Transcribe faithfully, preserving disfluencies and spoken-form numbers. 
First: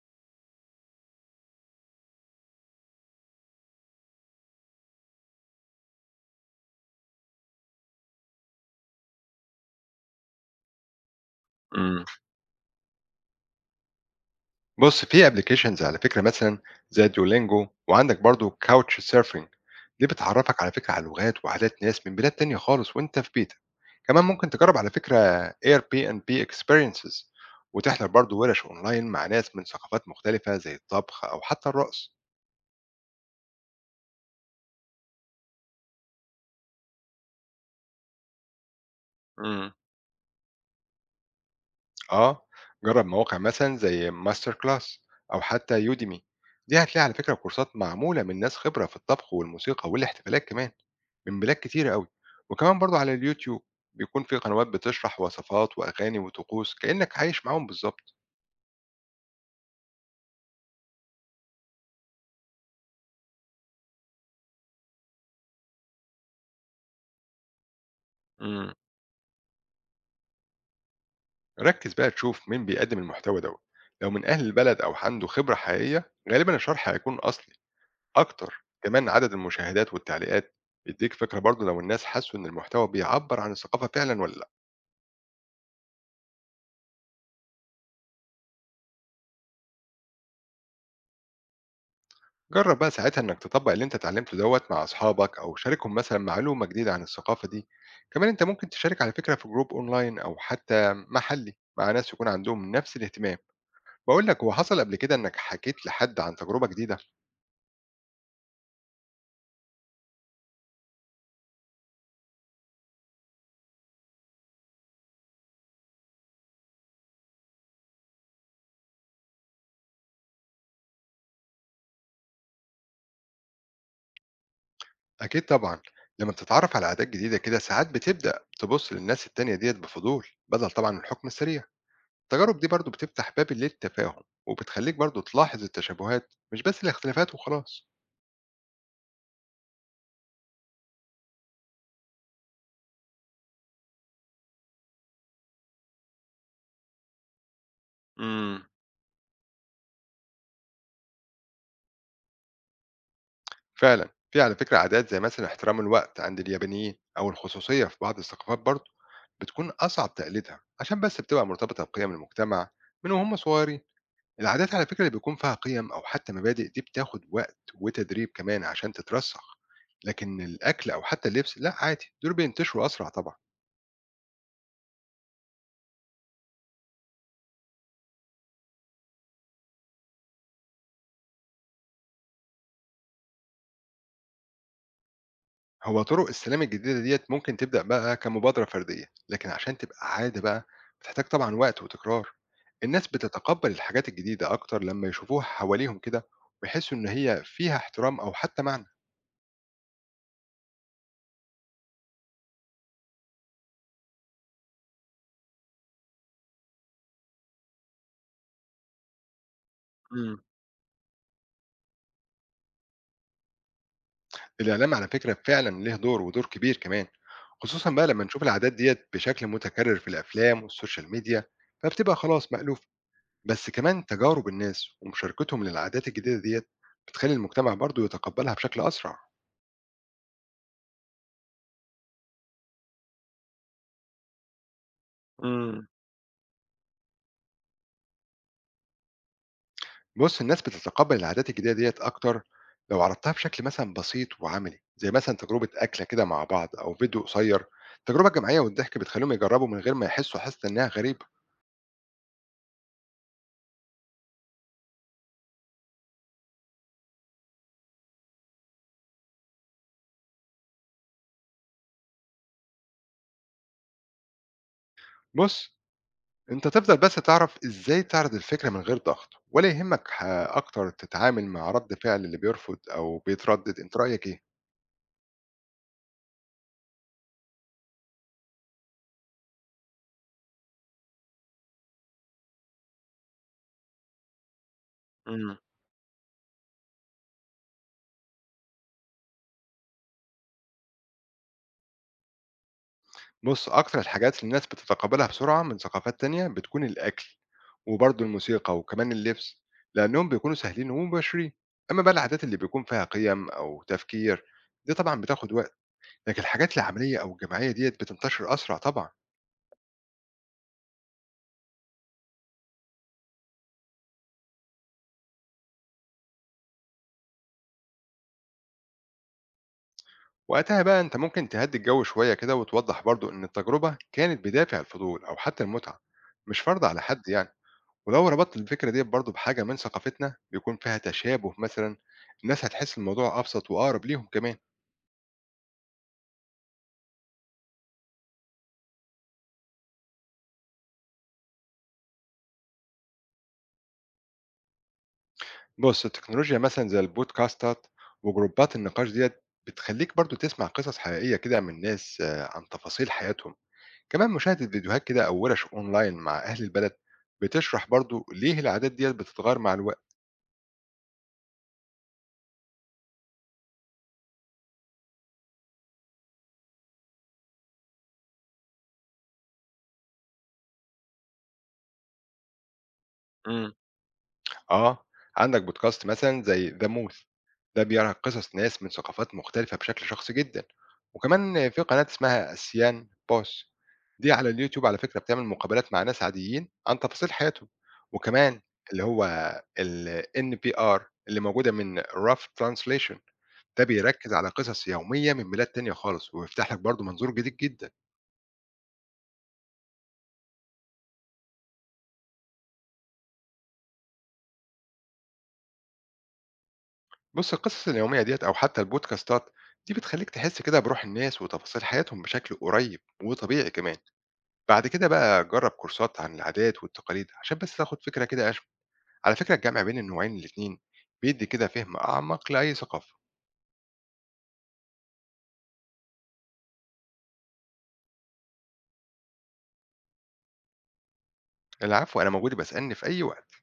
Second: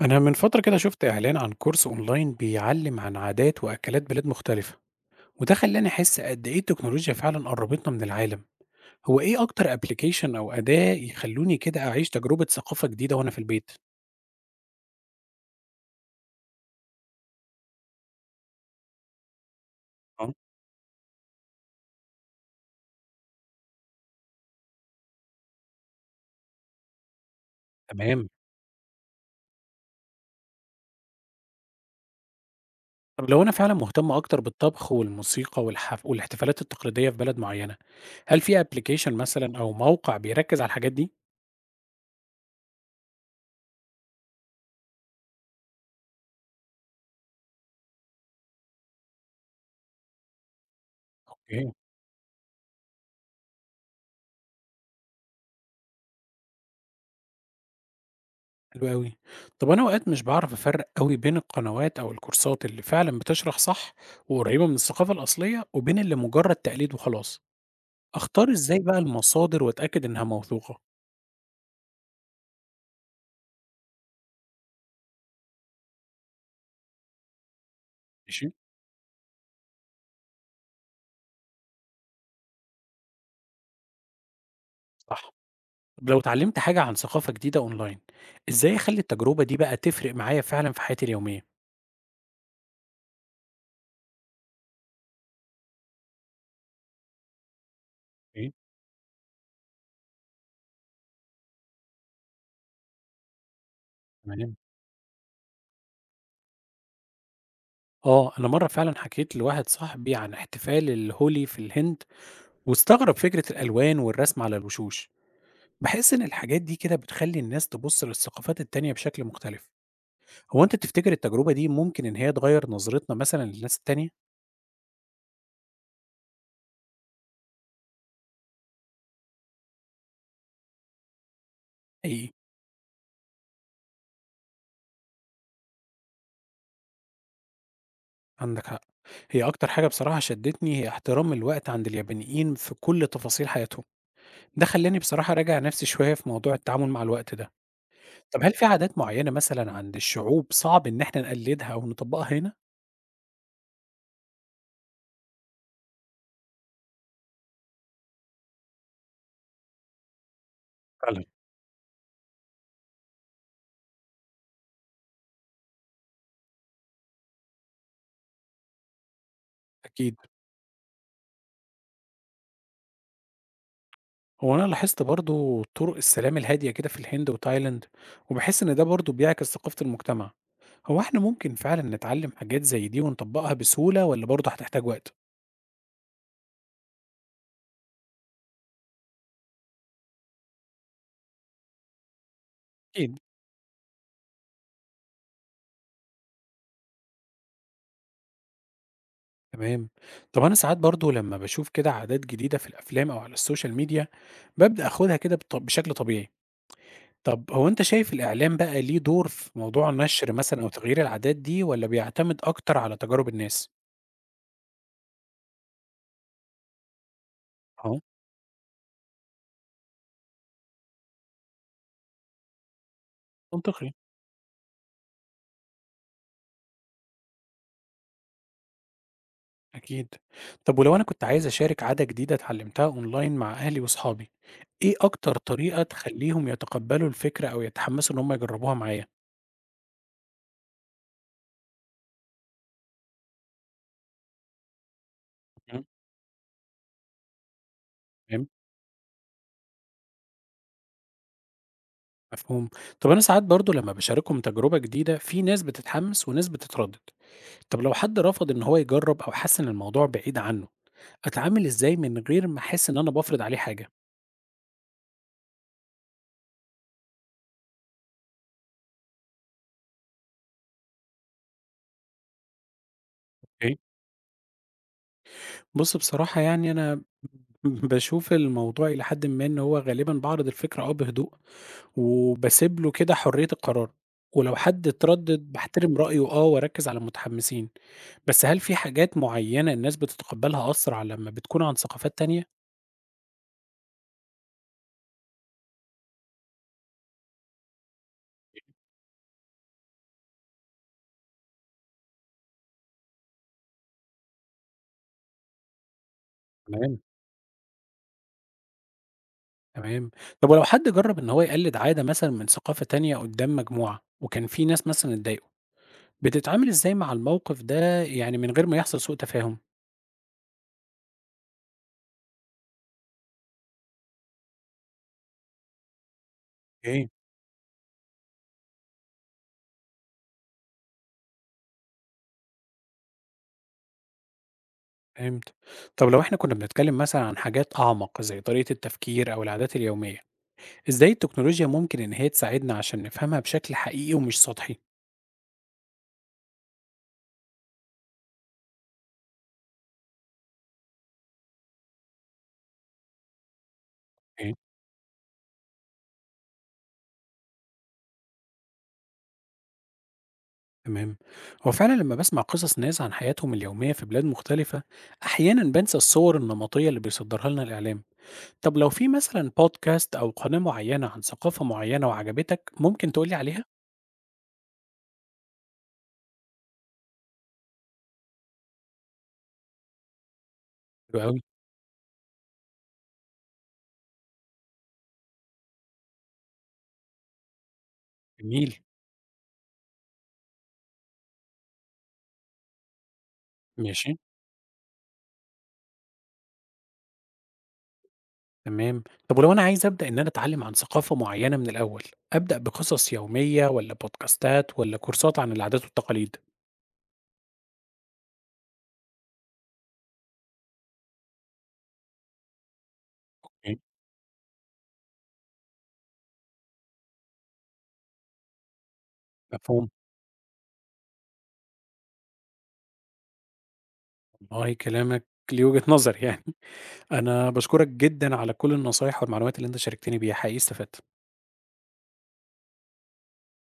أنا من فترة كده شفت إعلان عن كورس أونلاين بيعلم عن عادات وأكلات بلاد مختلفة، وده خلاني أحس قد إيه التكنولوجيا فعلا قربتنا من العالم. هو إيه أكتر أبليكيشن أو أداة يخلوني كده إمم. أعيش تجربة ثقافة جديدة وأنا في البيت؟ بُص، في applications على فكرة مثلًا زي duolingo وعندك برضه couch surfing. دي آه. بتعرّفك على فكرة على لغات وعادات ناس من بلاد تانية خالص وأنت في بيتك. كمان ممكن تجرّب على فكرة Airbnb experiences وتحضر تمام. برضه وِرَش online مع ناس من ثقافات مختلفة زي الطبخ أو حتى الرقص. طب لو أنا فعلا مهتم أكتر بالطبخ والموسيقى والحف... والاحتفالات التقليدية في بلد معينة، هل في أبليكيشن مثلا أو إمم. موقع بيركز على الحاجات دي؟ آه، جرّب مواقع مثلًا زي masterclass أو حتى Udemy. دي هتلاقي على فكرة كورسات معمولة من ناس خبرة في الطبخ والموسيقى والاحتفالات كمان، من بلاد اوكي. كتيرة أوي، وكمان برضه على اليوتيوب بيكون في قنوات بتشرح وصفات وأغاني وطقوس كأنك عايش معاهم بالضبط. حلو أوي. طب أنا أوقات مش باعرف أفرّق أوي بين القنوات أو الكورسات اللي فعلًا بتشرح صح وقريبة من الثقافة الأصلية، وبين اللي مجرد تقليد وخلاص. أختار امم إزاي بقى المصادر وأتأكد إنها موثوقة؟ ركز بقى تشوف مين بيقدم المحتوى دوت، لو من أهل البلد أو عنده خبرة حقيقية غالبا الشرح هيكون أصلي ماشي. أكتر، كمان عدد المشاهدات والتعليقات بيديك فكرة برضه لو الناس حسوا إن المحتوى بيعبر عن الثقافة فعلا ولا لأ. صح. طب لو اتعلمت حاجة عن ثقافة جديدة أونلاين، إزاي أخلّي التجربة دي بقى تفرق معايا فعلًا في حياتي اليومية؟ جرب بقى ساعتها انك تطبق اللي انت اتعلمته دوت مع اصحابك او شاركهم مثلا معلومه جديده عن الثقافه دي. كمان انت إيه. ممكن تشارك على فكره في جروب اونلاين او حتى محلي مع ناس يكون عندهم نفس الاهتمام. بقول لك هو تمام. حصل قبل كده انك حكيت لحد عن تجربه جديده؟ آه، أنا مرّة فعلًا حكيت لواحد صاحبي عن احتفال الهولي في الهند، واستغرب فكرة الألوان والرسم على الوشوش. باحس إن الحاجات دي كده بتخلّي الناس تبُص للثقافات التانية بشكل مختلف. هو أنت تفتكر التجربة دي ممكن إن هي تغيّر نظرتنا مثلًا للناس التانية؟ اكيد طبعا، لما بتتعرف على عادات جديده كده ساعات بتبدا تبص للناس التانية ديت بفضول بدل طبعا من الحكم السريع. حقيقي. التجارب دي برضو بتفتح باب للتفاهم وبتخليك برضو تلاحظ التشابهات مش بس الاختلافات وخلاص. عندك حق. هي أكتر حاجة بصراحة شدّتني هي احترام الوقت عند اليابانيين في كل تفاصيل حياتهم. ده خلّاني بصراحة أراجع نفسي شوية في موضوع التعامل مع الوقت ده. طب هل امم في عادات معيّنة مثلًا عند الشعوب صعب إن إحنا نقلّدها أو نطبّقها هنا؟ فعلا في على فكرة عادات زي مثلا احترام الوقت عند اليابانيين أو الخصوصية في بعض الثقافات برضه بتكون أصعب تقليدها عشان بس فعلًا. بتبقى مرتبطة بقيم المجتمع من وهم صغيرين. العادات على فكرة اللي بيكون فيها قيم أو حتى مبادئ دي بتاخد وقت وتدريب كمان عشان تترسخ، أكيد. لكن الأكل أو حتى اللبس لا عادي دول بينتشروا أسرع طبعا. هو أنا لاحظت برضه طرق السلام الهادية كده في الهند وتايلاند، وبحس إن ده برضه بيعكس ثقافة المجتمع. هو إحنا ممكن فعلا نتعلم حاجات زي دي ونطبقها بسهولة ولا برضه هتحتاج وقت؟ هو طرق السلام الجديدة ديّة ممكن تبدأ بقى كمبادرة فردية، لكن عشان تبقى عادة بقى بتحتاج طبعًا وقت وتكرار. الناس أكيد. بتتقبّل الحاجات الجديدة أكتر لمّا يشوفوها حواليهم كده ويحسّوا إن هي فيها احترام أو حتى معنى. تمام. طب أنا ساعات برضه لما بشوف كده عادات جديدة في الأفلام أو على السوشيال ميديا ببدأ أخدها كده بط- بشكل طبيعي. طب هو أنت شايف الإعلام بقى ليه دور في موضوع النشر إمم. مثلا أو تغيير العادات دي ولا بيعتمد أكتر على تجارب الناس؟ الإعلام على فكرة فعلًا له دور ودور كبير كمان، خصوصًا أهو. بقى لمّا نشوف العادات ديّة بشكل متكرر في الأفلام والسوشيال ميديا، فبتبقى خلاص مألوفة. بس منطقي. كمان تجارب الناس ومشاركتهم للعادات الجديدة ديّة بتخلّي المجتمع برضه يتقبّلها بشكل أسرع. أكيد. طب ولو أنا كنت عايز أشارك عادة جديدة اتعلمتها أونلاين مع أهلي وصحابي، إيه أكتر طريقة إمم. تخلّيهم يتقبّلوا الفكرة أو يتحمّسوا إن هم يجرّبوها معايا؟ بُص، الناس بتتقبّل العادات الجديدة ديّة أكتر لو عرضتها بشكل مثلًا بسيط وعملي، زي مثلًا تجربة إمم. أكلة كده مع بعض أو فيديو قصير. التجربة تمام، الجماعية والضحك بتخلّيهم يجرّبوا من غير ما يحسّوا حاسة إنها غريبة. مفهوم. طب أنا ساعات برضه لمّا باشاركهم تجربة جديدة، في ناس بتتحمّس وناس بتتردّد. طب لو حد رفض إن هو يجرّب أو حَس إن الموضوع بعيد عنه، أتعامل إزاي من غير ما أحِس إن أنا بافرض عليه حاجة؟ بُص، أنت تفضل بس تعرف إزاي تعرض الفكرة من غير ضغط، ولا يهمك ح أكتر تتعامل مع رَد فعل اللي بيرفض أو بيتردد، أنت رأيك إيه؟ بُص بصراحة يعني أنا باشوف الموضوع إلى حدٍ ما إن هو غالبًا باعرض الفكرة آه بهدوء، وباسيب له كده حرية القرار، ولو حد اتردد إمم. باحترم رأيه آه وأركّز على المتحمسين. بس هل في حاجات معيّنة الناس بتتقبلها أسرع لمّا بتكون عن ثقافات تانية؟ بُص، أكتر الحاجات اللي الناس بتتقبلها بسرعة من ثقافات تانية بتكون الأكل، وبرضه الموسيقى، وكمان اللبس، لأنهم بيكونوا سهلين ومباشرين. أما بقى العادات اللي بيكون فيها قيم أو تفكير دي طبعًا بتاخد وقت، لكن الحاجات تمام. العملية أو الجماعية ديّة بتنتشر أسرع طبعًا. تمام. طب ولو حد جرّب إن هو يقلد عادة مثلًا من ثقافة تانية قدّام مجموعة، وكان في ناس مثلًا اتضايقوا، بتتعامل إزاي مع الموقف ده يعني من غير ما يحصل سوء تفاهم؟ وقتها بقى أنت ممكن تهدّي الجو شوية كده وتوضّح برضه إن التجربة كانت بدافع الفضول أو حتى المتعة، مش فرض على أوكي. حد يعني. ولو ربطت الفكرة ديّة برضه بحاجة من ثقافتنا بيكون فيها تشابه مثلًا، الناس هتحس الموضوع أبسط وأقرب ليهم كمان. فهمت. طب لو إحنا كنا بنتكلم مثلًا عن حاجات أعمق زي طريقة التفكير أو العادات اليومية، إزاي التكنولوجيا ممكن إن هي تساعدنا عشان نفهمها بشكل حقيقي ومش سطحي؟ بص التكنولوجيا مثلا زي البودكاستات وجروبات النقاش ديت بتخليك برضو تسمع قصص حقيقية كده من ناس آه، عن تفاصيل حياتهم. كمان أوكي. مشاهدة فيديوهات كده أو ورش أونلاين مع أهل البلد بتشرح برضو ليه العادات ديت بتتغير مع الوقت. تمام. هو فعلًا لما باسمع قصص ناس عن حياتهم اليومية في بلاد مختلفة، أحيانًا بانسى الصور النمطية اللي بيصدرها لنا الإعلام. طب لو في مثلًا بودكاست أو قناة معينة عن ثقافة معينة وعجبتك، ممكن تقول لي عليها؟ امم آه عندك بودكاست مثلا زي ذا موث، ده بيعرض قصص ناس من ثقافات مختلفة بشكل شخصي جدا. حلو أوي. وكمان في قناة اسمها أسيان بوس، دي على اليوتيوب على فكرة بتعمل مقابلات مع ناس عاديين عن تفاصيل حياتهم، وكمان جميل. اللي هو الNPR اللي موجودة من rough translation، ده ماشي. بيركز على قصص يومية من بلاد تانية خالص، ويفتح لك برضه منظور جديد جدًا. تمام. طب ولو انا عايز ابدا ان انا اتعلم عن ثقافه معينه من الاول، ابدا بقصص يوميه ولا بودكاستات ولا كورسات عن العادات والتقاليد؟ بُص القصص اليومية ديّة أو حتى البودكاستات دي بتخليك تحس كده بروح الناس وتفاصيل حياتهم بشكل قريب وطبيعي إيه؟ كمان. بعد كده بقى جرب كورسات عن العادات والتقاليد عشان بس تاخد فكرة كده أشمل. على فكرة الجمع مفهوم. بين النوعين الاتنين بيدي كده فهم أعمق لأي ثقافة. والله كلامك ليه وجهه نظر يعني. انا بشكرك جدا على كل النصايح والمعلومات اللي انت شاركتني بيها. حقيقي استفدت. العفو، أنا موجود، يبقى اسألني في أي وقت.